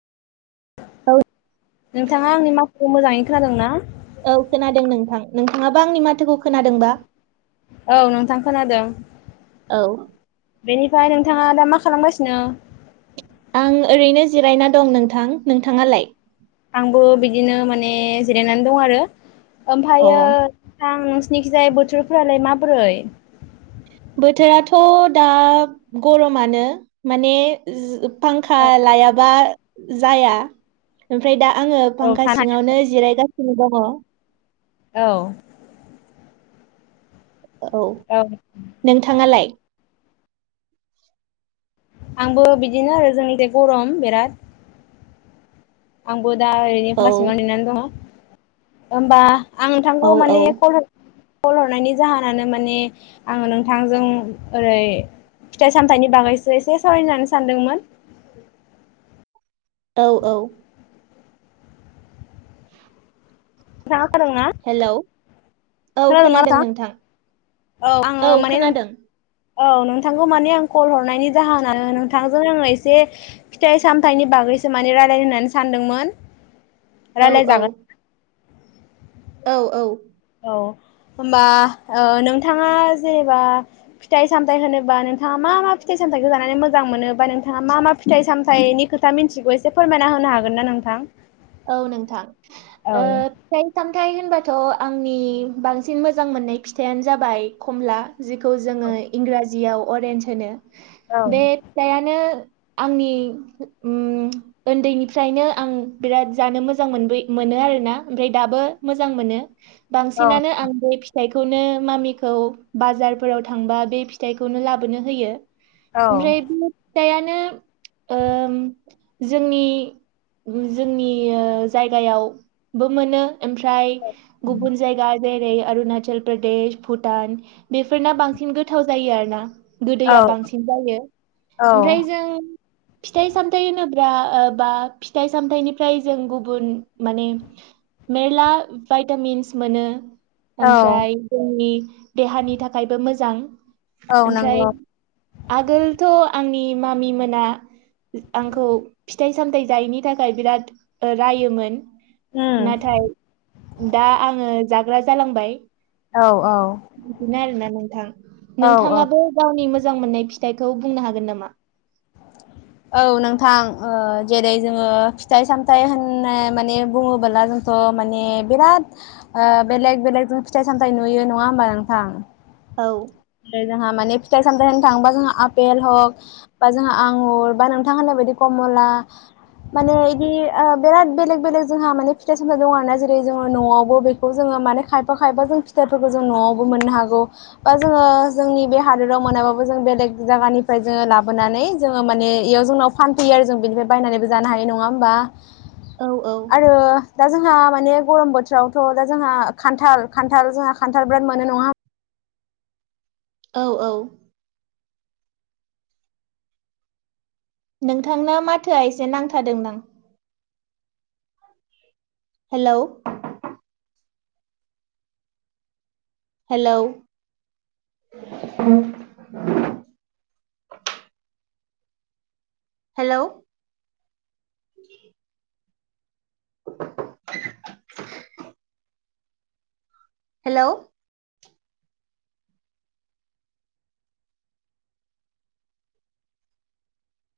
औ नोंथांङा आंनि माखुखौ मोजांङै खोनादों ना? नोंथाङाबा आंनि माथोखौ खोनादोंबा औ नोंथां खोनादों। औ बेनिफ्राय नोंथाङा दा मा खालामगासिनो? आं ओरैनो जिरायना दं नोंथां। नोंथांङालाय? आंबो बिदिनो माने जिरायनानै दं आरो अ ओमफायो थां खिनिजाय बोथोरफोरालाय माबोरै बोथोराथ' दा गरमानो माने जो फांखा लायाबा जाया ओमफ्राय दा आंङो औ फांखा थानो सिङावनो जिरायगासिनो दङ। औ औ नोंथांङालाय आंबो बिदिनो आरो जोंनिजाय गरम बिराद आंबो दा ओरैनो औ फाखा सिङाव जिरायनानै दङ। ओमबा आं औ नोंथांखौ औ माने कल कल हरनायनि जाहोनानो माने आंङो नोंथांजों ओरै फिथाइ-सामथायाइनि बागैसो एसे सावरायज्लायनो सानदोंमोन। औ औ हेलौ औ खोनादोंं ना खोनादों नोंथां औ आंङो माने नों औ नोंथांखौ माने आं कल हरनायनि जाहोनानो नोंथांजों आंङो एसे फिथाइ-सामथाइनि बा गैसो माने रायलायनो होननानै सानदोंमोन। औ औ रायलायजागोन औ औ औ होमबा ओ नोंथाङा जेनेबा फिथाइ-सामथायाइ होनोबा नोंथाङा मा मा फिथाइ-साम थाइखौ जानानै मोजां मोनो बा थाइखौ जानानै नोंथाङा मा मा फिथाइ सामथायनि खोथा मिथिगौ एसे फोरमायना होनो हागोन ना नोंथां? औ नोंथां औ ओ फिथाय-सामथाय होनबा थ' आंनि बांसिन मोजां मोननाय फिथाइानो जाबाय कमला जिखौ जोङो इंराजियाव अरेन्ज होनो औ बे फिथायानो आंनि ओम उन्दैनिफ्रायनो आं बिराद जानो मोजां मोनबो मोनो आर ना ओमफ्राय दाबो मोजां मोनो। औ बांसिनानो आं बे फिथाइ खौनो मामिखौ बाजारफोराव थांबा बे फिथाइखौनो लाबोनो होयो। औ ओफ्राय से फिथाइआनो ओम जोंनि जोंनि ओ जायगायावबो मोनो ओमफ्राय गुबुन जायगा जेरै अरुणाचल प्रदेश भुटान बेफोरना बांसिन गोथाव जायो आरो ना। औ गोदैया बांसिन जायो औ ओमफ्राय जों फिथाइ-सामथायाइ होनो ब्ला बा फिथाइ- सामथाइनिफ्राय जों गुबुन माने मेरला भाइटामिन्स मोनो। औ ओमफ्राय जोंनि देहानि थाखायबो मोजां। औ ओमफ्राय नंगौ आगोलथ' आंनि मामि मोना आंखौ फिथाइ-सामथाय जायनि थाखाय बिराद रोयोमोन उम नाथाय दा आङो जा ग्रा जालांबाय। औ औ बिदिनो आरोना नोंथां। औ औ नोंथाङाबो गावनि मोजां मोननाय फि थाइखौ बुंनो हागोन नामा? औ नोंथां ओ जेरै जोङो फिथाइ सामथाइ होननाय माने बुङोबोला जोंथ' ओ माने बिराद ओ बेलेग बेलेकजों फिथाइ सामथाइ नुयो नङा होमबा नोंथां? औ [unintelligible] माने फिथाइ सामथाइ होनो थाङोबा जोंहा आपेल हक बा जोंहा आंगुर बा नोंथां होननाय बायदि कमला माने इदि ओ बिराद बेलेग बेलेग जोंहा माने फिथाइ सामथाइ दं आरो ना जेरै जोङो न'आवबो बेखौ जोङो [unintelligible] खायफा खायफा जों फिथायफोरखौ जों नआवबो मोननो हौगौ बा जोङो जोंनि बे हादोराव मोनाबाबो जों बेलेग जायगानिफ्राय जोङो लाबोनानै जोङो माने इयाव जों फानफैयो आरो जों बिनिफ्राय बायनानैबो जानो हायो नङा होमबा? औ औ। आरो दा जोंहा माने गरम बोथोरावथ' दा जोंहा खान्थाल खान्थाल जोंहा खान्थाल बिराद मोनो नङा औ औ। नोंथांना माथोआ एसे नांथादों दा। हेलौ । हेलौ। [inaudible] हेलौ। [inaudible] हेलौ।